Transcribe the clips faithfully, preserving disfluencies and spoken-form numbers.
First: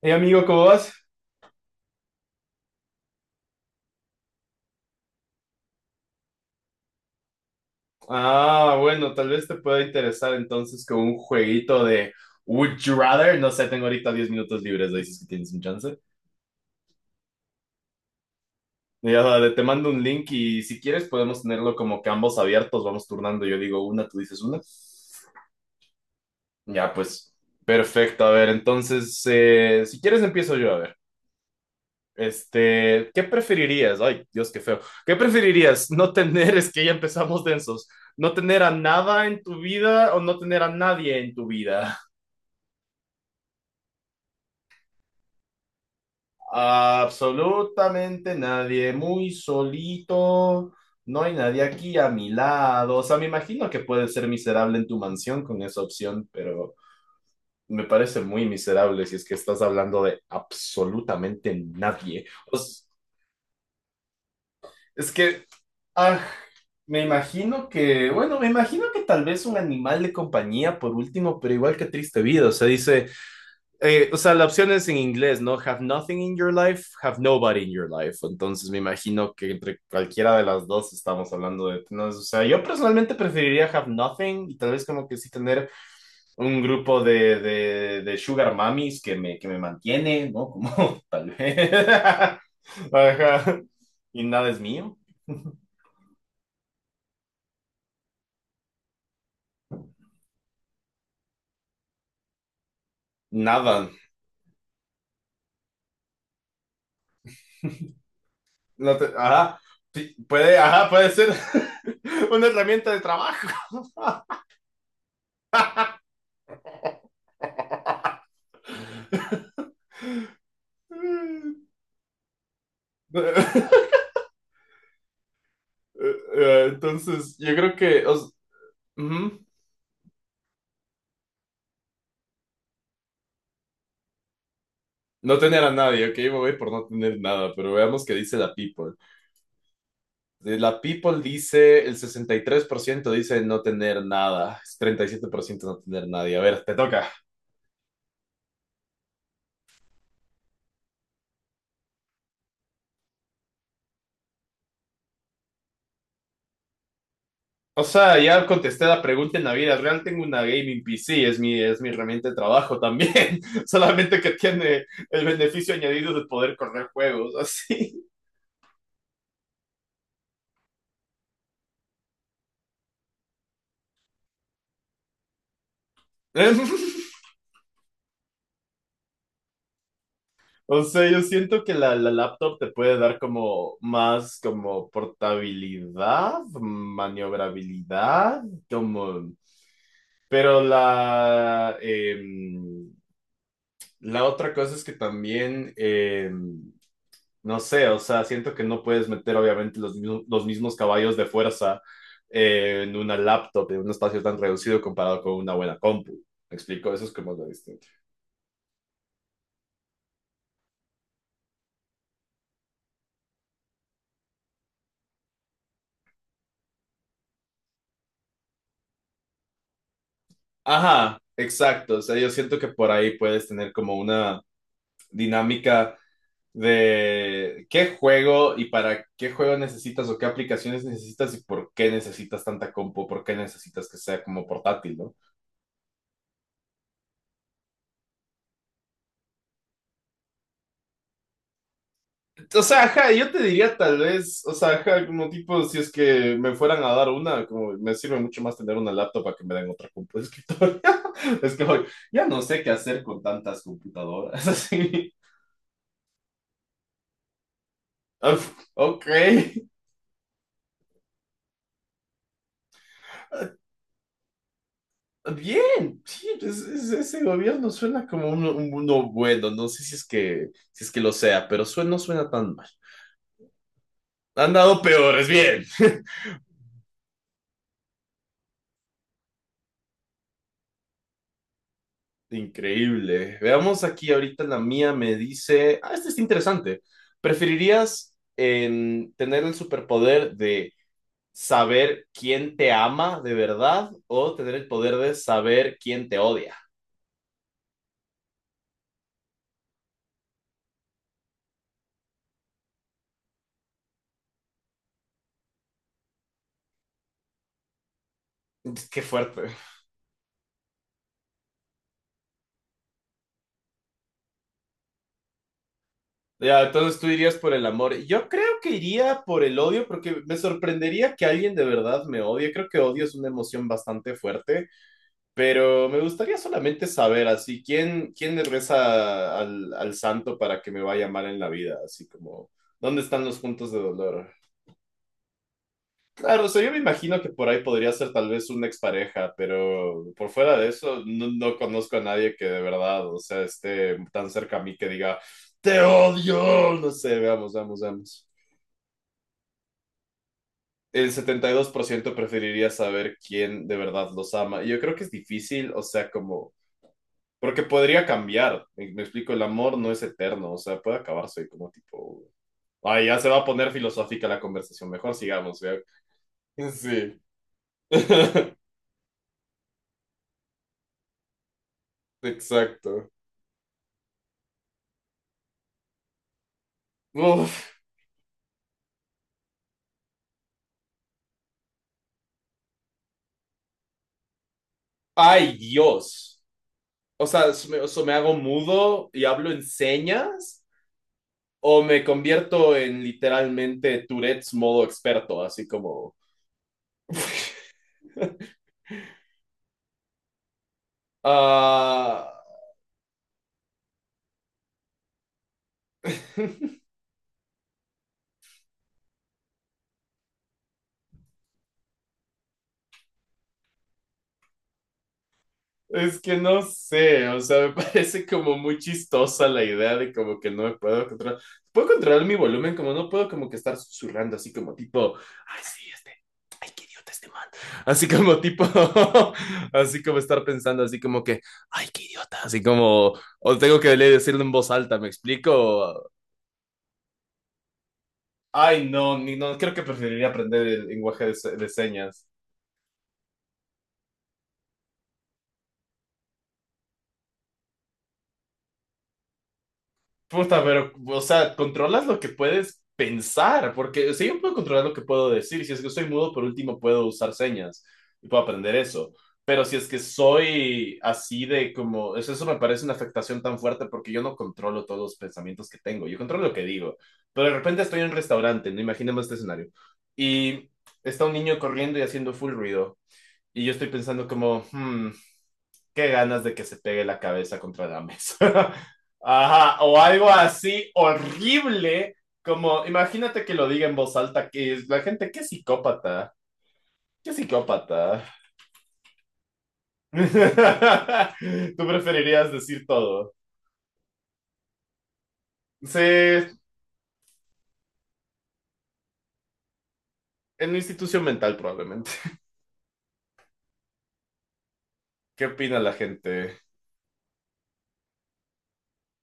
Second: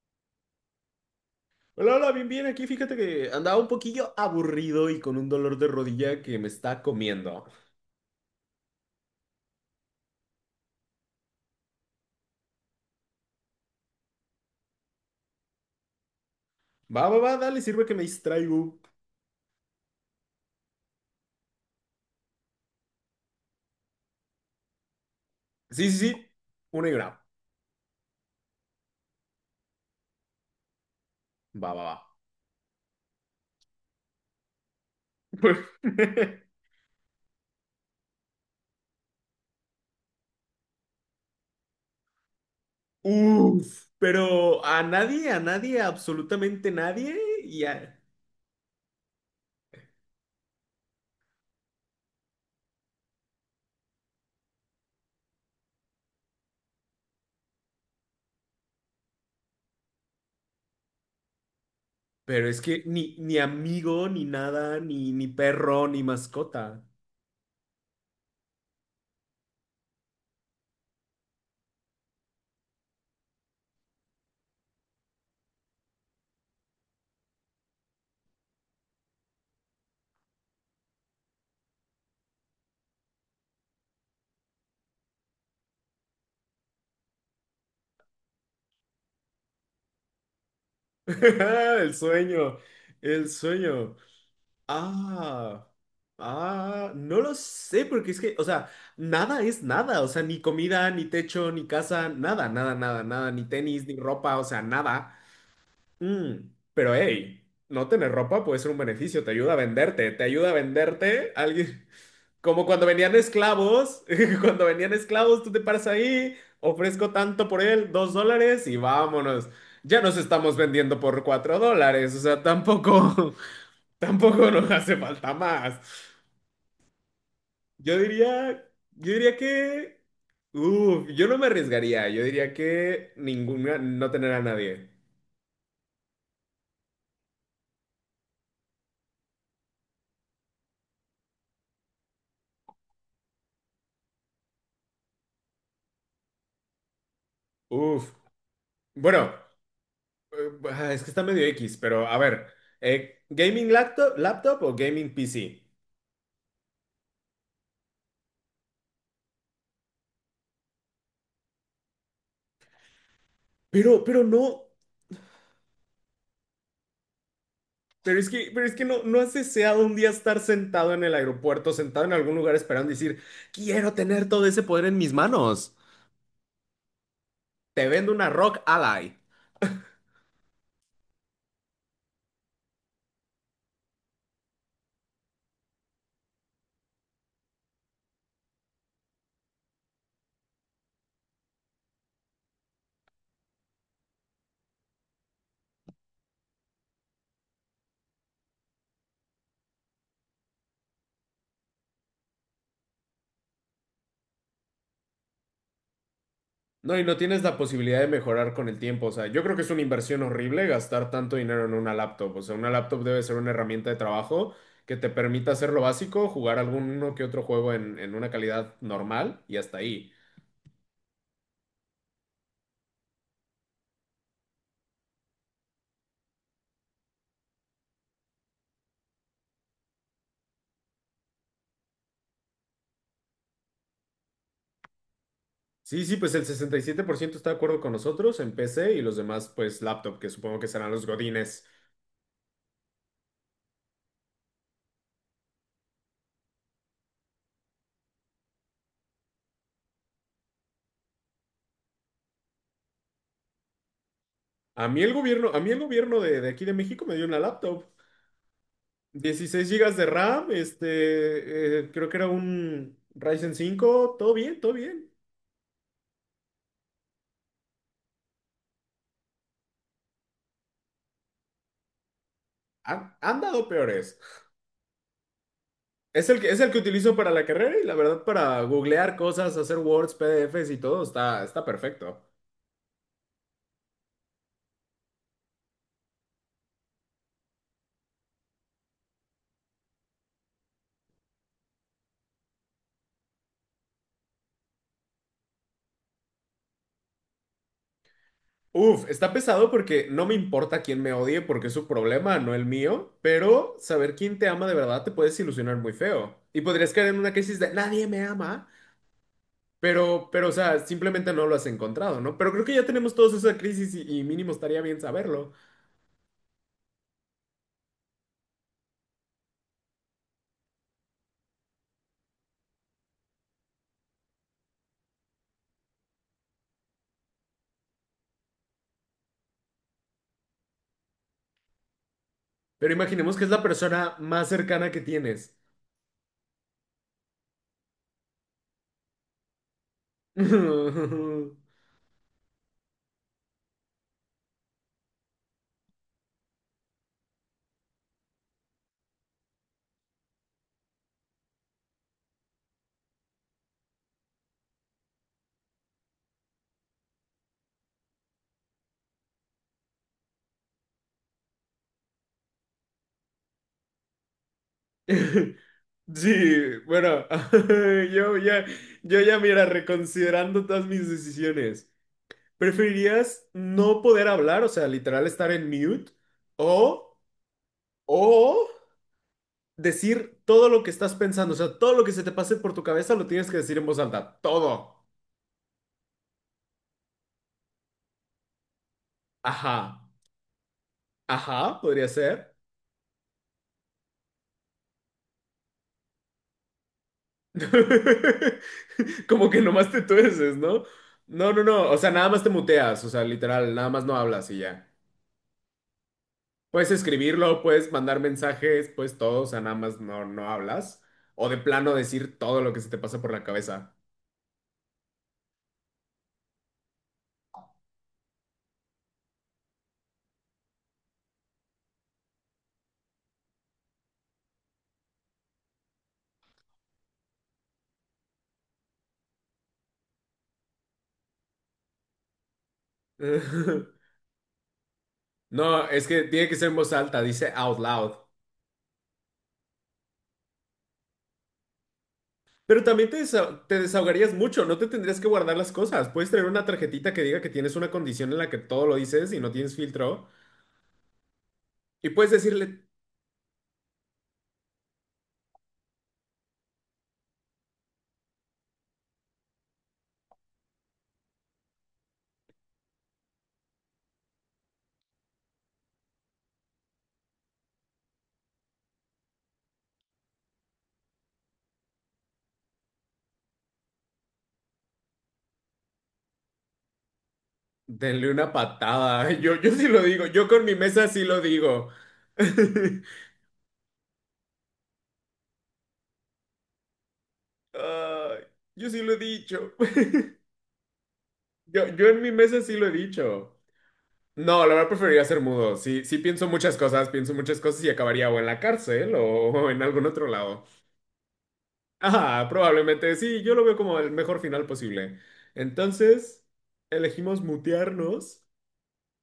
Hey amigo, ¿cómo vas? Hola, hola, bien, bien, aquí fíjate que andaba un poquillo aburrido y con un dolor de rodilla que me está comiendo. Ah, bueno, tal vez te pueda interesar entonces con un jueguito de Would You Rather. No sé, tengo ahorita diez minutos libres, ¿no? Dices que tienes un chance. Va, va, va, dale, sirve que me distraigo. Ya, dale, te mando un link y si quieres podemos tenerlo como que ambos abiertos, vamos turnando. Yo digo una, tú dices una. Sí, sí, sí, una Ya, y una. pues, perfecto. A ver, entonces, eh, si quieres empiezo yo, a ver. Va, va, va. Este, ¿qué preferirías? Ay, Dios, qué feo. ¿Qué preferirías? No tener, es que ya empezamos densos. No tener a nada en tu vida o no tener a nadie en tu vida. Uf, pero a nadie, a nadie, absolutamente nadie, ya. Absolutamente nadie, muy solito. No hay nadie aquí a mi lado. O sea, me imagino que puedes ser miserable en tu mansión con esa opción, pero me parece muy miserable si es que estás hablando de absolutamente nadie. Pero O es que sea, ni, ni amigo, ni nada, es ni, ni que, perro, ni ah, mascota. me imagino que, bueno, me imagino que tal vez un animal de compañía por último, pero igual que triste vida. O sea, dice, eh, o sea, la opción es en inglés, ¿no? Have nothing in your life, have nobody in your life. Entonces me imagino que entre cualquiera de las dos estamos hablando de, ¿no? O sea, yo personalmente preferiría have nothing y tal vez como que sí tener un grupo de, de, de sugar mummies que me, que me mantiene, ¿no? Como tal vez. El sueño, el Ajá. sueño. Y nada es mío. Ah, ah, no lo sé, porque es que, o sea, nada es nada, o sea, ni comida, ni techo, ni casa, nada, nada, nada, nada, ni tenis, Nada. ni ropa, o sea, nada. Mm, pero hey, no tener ropa puede ser un No te- beneficio, te ayuda a ajá. venderte, Sí, te ayuda a puede, ajá, puede ser venderte alguien. una Como cuando herramienta de venían trabajo. esclavos, cuando venían esclavos, tú te paras ahí, ofrezco tanto por él, dos dólares y vámonos. Ya nos estamos vendiendo por cuatro dólares, o sea, tampoco. Tampoco nos hace falta más. Eh, entonces, yo creo Yo que os diría, yo diría ujú. que, uf, yo no me arriesgaría. Yo diría que ninguna, no tener a nadie. No tener a nadie, ok, me voy por no tener nada, pero veamos qué dice la People. De La People dice, el sesenta y tres por ciento dice no tener nada, es treinta y siete por ciento no tener nadie. A ver, te toca. Uf. Bueno, eh, ah, es que está medio X, pero a ver, eh, gaming laptop, laptop o gaming P C. O sea, ya contesté la pregunta en la vida real. Tengo una gaming P C, es mi, es mi herramienta de trabajo también. Pero, Solamente pero que no, tiene el beneficio añadido de poder correr juegos, así. pero es que, pero es que no, no has deseado un día estar sentado en el aeropuerto, sentado en algún lugar esperando y decir, quiero tener todo ese poder en mis manos. Te vendo una Rock Ally. O sea, yo siento que la, la laptop te puede dar como más como portabilidad, maniobrabilidad, como... Pero la, em, la otra cosa es que también... em, no sé, o sea, siento que no puedes meter obviamente los, mismo- los mismos caballos de fuerza eh, en una laptop, en un espacio tan reducido comparado con una buena compu. ¿Me explico? No, y Eso es no como tienes lo la distinto. posibilidad de mejorar con el tiempo. O sea, yo creo que es una inversión horrible gastar tanto dinero en una laptop. O sea, una laptop debe ser una herramienta de trabajo que te permita hacer lo básico, jugar alguno que otro juego en, en una calidad normal y hasta ahí. Ajá, exacto. O sea, yo siento que por ahí puedes tener como una dinámica de qué juego y para qué juego necesitas o qué aplicaciones necesitas y por qué necesitas tanta compu, por qué necesitas que sea como portátil, ¿no? Sí, sí, pues el sesenta y siete por ciento está de acuerdo con nosotros en P C y los demás, pues laptop, que supongo que serán los godines. O sea, ajá, yo te diría tal vez, o sea, ajá, como tipo, si es que me fueran a dar una, como me sirve mucho más tener una laptop a que me den otra compu de escritorio. Es que hoy ya no sé qué hacer con tantas computadoras, A mí el así. gobierno, a mí el gobierno de, de aquí de México me dio una laptop. Uf, ok. Dieciséis gigas de RAM, este, eh, creo que era un Ryzen cinco, todo bien, todo bien. Bien, sí, pues, es- ese gobierno suena como uno, un- uno bueno, no sé si es que, si es que lo sea, pero suena, no suena tan mal. Han, han dado peores. Han dado peores, bien. Es el que, es el que utilizo para la carrera y la verdad para googlear cosas, hacer Words, P D Fs y todo está, está perfecto. Increíble. Veamos aquí ahorita la mía me dice, ah, este es interesante. ¿Preferirías em, tener el superpoder de saber quién te ama de verdad o tener el poder de saber quién te odia? Uf, está pesado porque no me importa quién me odie porque es su problema, no el mío, pero saber quién te ama de verdad te puedes ilusionar muy feo. Y podrías caer en una crisis de nadie me ama, Qué fuerte. pero, pero, o sea, simplemente no lo has encontrado, ¿no? Pero creo que ya tenemos todos esa crisis y, y mínimo estaría bien saberlo. Ya, entonces tú irías por el amor. Yo creo que iría por el odio porque me sorprendería que alguien de verdad me odie. Creo que odio es una emoción bastante fuerte. Pero me gustaría solamente saber, así, ¿quién, quién le reza al, al santo para que me vaya mal en la vida? Así como, Pero ¿dónde están imaginemos los que es la puntos de persona dolor? más cercana que tienes. Claro, o sea, yo me imagino que por ahí podría ser tal vez una expareja, pero por fuera de eso, no, no conozco a nadie que de verdad, o sea, esté tan cerca a mí que diga, te odio, no sé, veamos, veamos, veamos. El setenta y dos por ciento preferiría saber quién de verdad los ama. Y yo creo que es difícil, o sea, como... Porque podría cambiar, me, me explico, el amor no es eterno, o sea, puede acabarse como tipo... Ay, ya se va a poner filosófica la conversación, mejor sigamos, ¿ya? Sí, Sí, bueno, yo ya, yo ya, mira, reconsiderando todas mis decisiones, exacto. ¿preferirías no poder hablar, o sea, literal estar en mute, o, Uf. o decir todo lo que estás pensando, o sea, todo lo que se te pase por tu cabeza lo tienes que decir en voz alta, todo? Ay, Dios. O sea, ¿so me, so me hago mudo y hablo en Ajá, señas ajá, o me podría ser. convierto en literalmente Tourette's modo experto, así como... Como que nomás te tuerces, ¿no? No, no, no, o sea, nada Ah, más te muteas, o sea, literal, nada más no hablas y ya. Puedes escribirlo, puedes mandar mensajes, pues todo, o sea, nada más no, no hablas. O de plano decir todo lo que se te pasa por la cabeza. es que no sé, o sea, me parece como muy chistosa la idea de como que no me puedo controlar. Puedo controlar mi volumen, como no puedo como que estar susurrando así como tipo, ay, sí, este, ay, qué idiota este man. Así como tipo, así como estar pensando así como que, ay, qué idiota, así como, o tengo que decirlo en voz alta, ¿me No, es explico? que tiene que ser en voz alta, dice out loud. Ay, no, ni, no, creo que preferiría aprender el lenguaje de, se- de señas. Pero también te, desa- te desahogarías mucho, no te tendrías que guardar las cosas. Puedes tener una tarjetita que diga que tienes una condición en la que todo lo dices y no tienes filtro. Puta, pero, o sea, controlas Y lo que puedes puedes decirle, pensar, porque, o sea, yo puedo controlar lo que puedo decir. Si es que soy mudo, por último, puedo usar señas y puedo aprender eso. Pero si es que soy así de como, eso, eso me parece una afectación tan fuerte porque yo no controlo todos los pensamientos que tengo, yo controlo lo que digo. Pero de repente estoy en un restaurante, no imaginemos este escenario, y está un niño corriendo y haciendo full ruido. Y yo estoy pensando como, hmm, qué ganas de que se pegue la cabeza contra la denle mesa. una patada. Yo, yo Ajá, sí o lo digo, algo yo con mi así mesa sí lo digo. horrible, como imagínate que lo diga en voz alta, que la gente, qué psicópata, qué psicópata. Ay, yo sí lo he dicho. Tú Yo, yo en mi preferirías mesa sí decir lo he todo. dicho. No, la verdad preferiría ser mudo. Sí, Sí, sí pienso en muchas cosas, pienso muchas cosas y acabaría o en la cárcel o en algún otro lado. una institución mental probablemente. Ajá, probablemente sí, yo lo veo como el mejor final posible. ¿Qué opina la Entonces, gente? elegimos mutearnos.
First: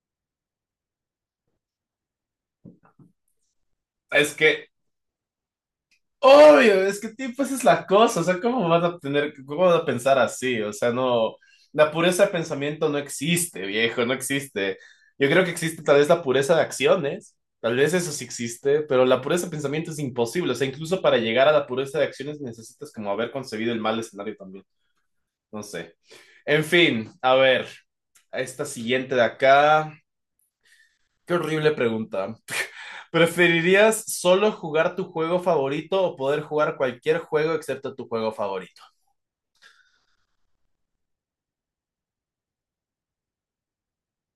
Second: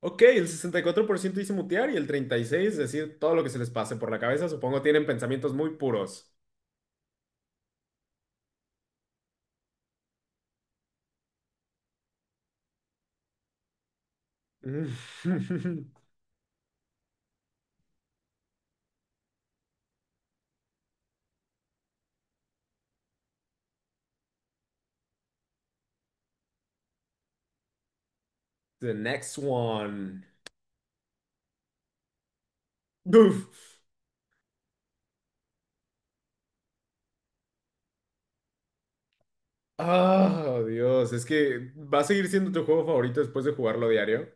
Ok, el sesenta y cuatro por ciento dice mutear y el treinta y seis por ciento decir todo lo que se les pase por la Es cabeza. que... Supongo tienen pensamientos muy puros. Obvio, es que tipo, esa es la cosa, o sea, ¿cómo vas a tener, cómo vas a pensar así? O sea, no, la pureza de pensamiento no existe, viejo, no existe. Yo creo que existe tal vez la pureza de acciones, tal vez eso sí existe, pero la pureza de pensamiento es imposible, o sea, incluso para llegar a la pureza de acciones necesitas como haber concebido el mal escenario también, no sé. En fin, a ver, a esta The siguiente de next acá, one. qué horrible pregunta. Uf. ¿Preferirías solo jugar tu juego favorito o poder jugar cualquier juego excepto tu juego favorito? Ah, Dios, es que va a seguir siendo tu juego favorito después de jugarlo diario.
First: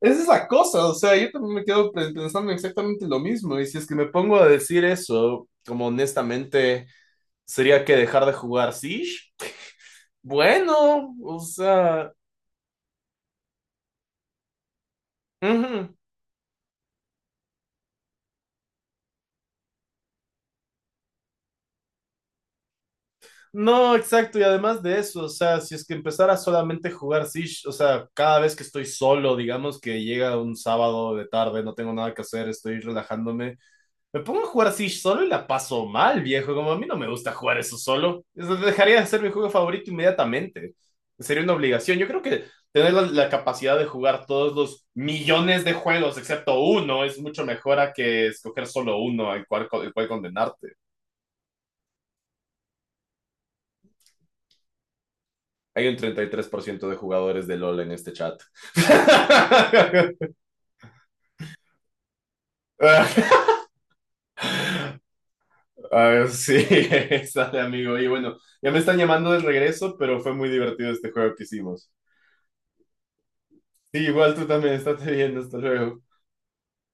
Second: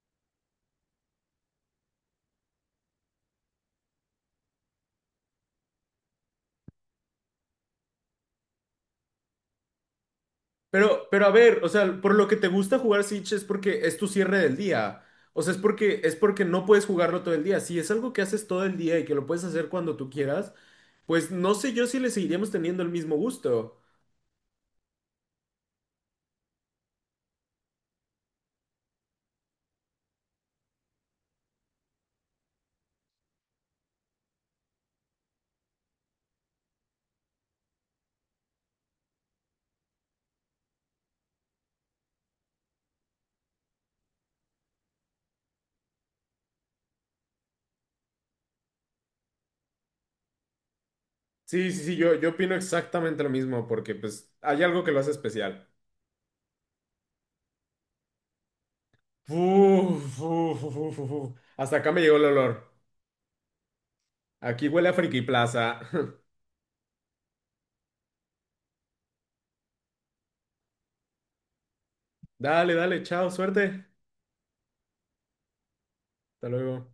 Esa es la cosa, o sea, yo también me quedo pe- pensando exactamente lo mismo. Y si es que... Si me pongo a decir eso, como honestamente, sería que dejar de jugar Siege. Pero, Bueno, pero a o ver, o sea, sea, por lo que te gusta jugar Siege es porque es tu cierre del día. O sea, es ujú. porque es porque no puedes jugarlo todo el día. Si es algo que haces todo el día y que lo puedes hacer cuando tú quieras, pues no sé yo si le seguiríamos teniendo el mismo gusto. No, exacto, y además de eso, o sea, si es que empezara solamente a jugar Siege, o sea, cada vez que estoy solo, digamos que llega un sábado de tarde, no tengo nada que hacer, estoy relajándome, me pongo a jugar así solo y la paso mal, viejo. Como a mí no me gusta jugar eso solo. Eso dejaría de ser mi juego favorito inmediatamente. Sería una obligación. Yo creo que tener la, la capacidad de jugar todos los millones de juegos, excepto uno, es mucho mejor a que escoger solo uno al cual, al cual condenarte. Sí, sí, sí, yo, yo opino exactamente lo mismo porque pues hay algo que lo hace especial. Hay un treinta y tres por ciento de jugadores de LOL en este chat. Uf, uf, uf, uf, uf. Hasta acá me llegó el olor. Aquí huele a Friki Plaza. Ah, sí, sale amigo. Y bueno, ya me están llamando de regreso, pero fue muy divertido este juego que hicimos. Dale, dale, chao, suerte. Sí, igual tú también, estate bien, hasta luego. Hasta luego.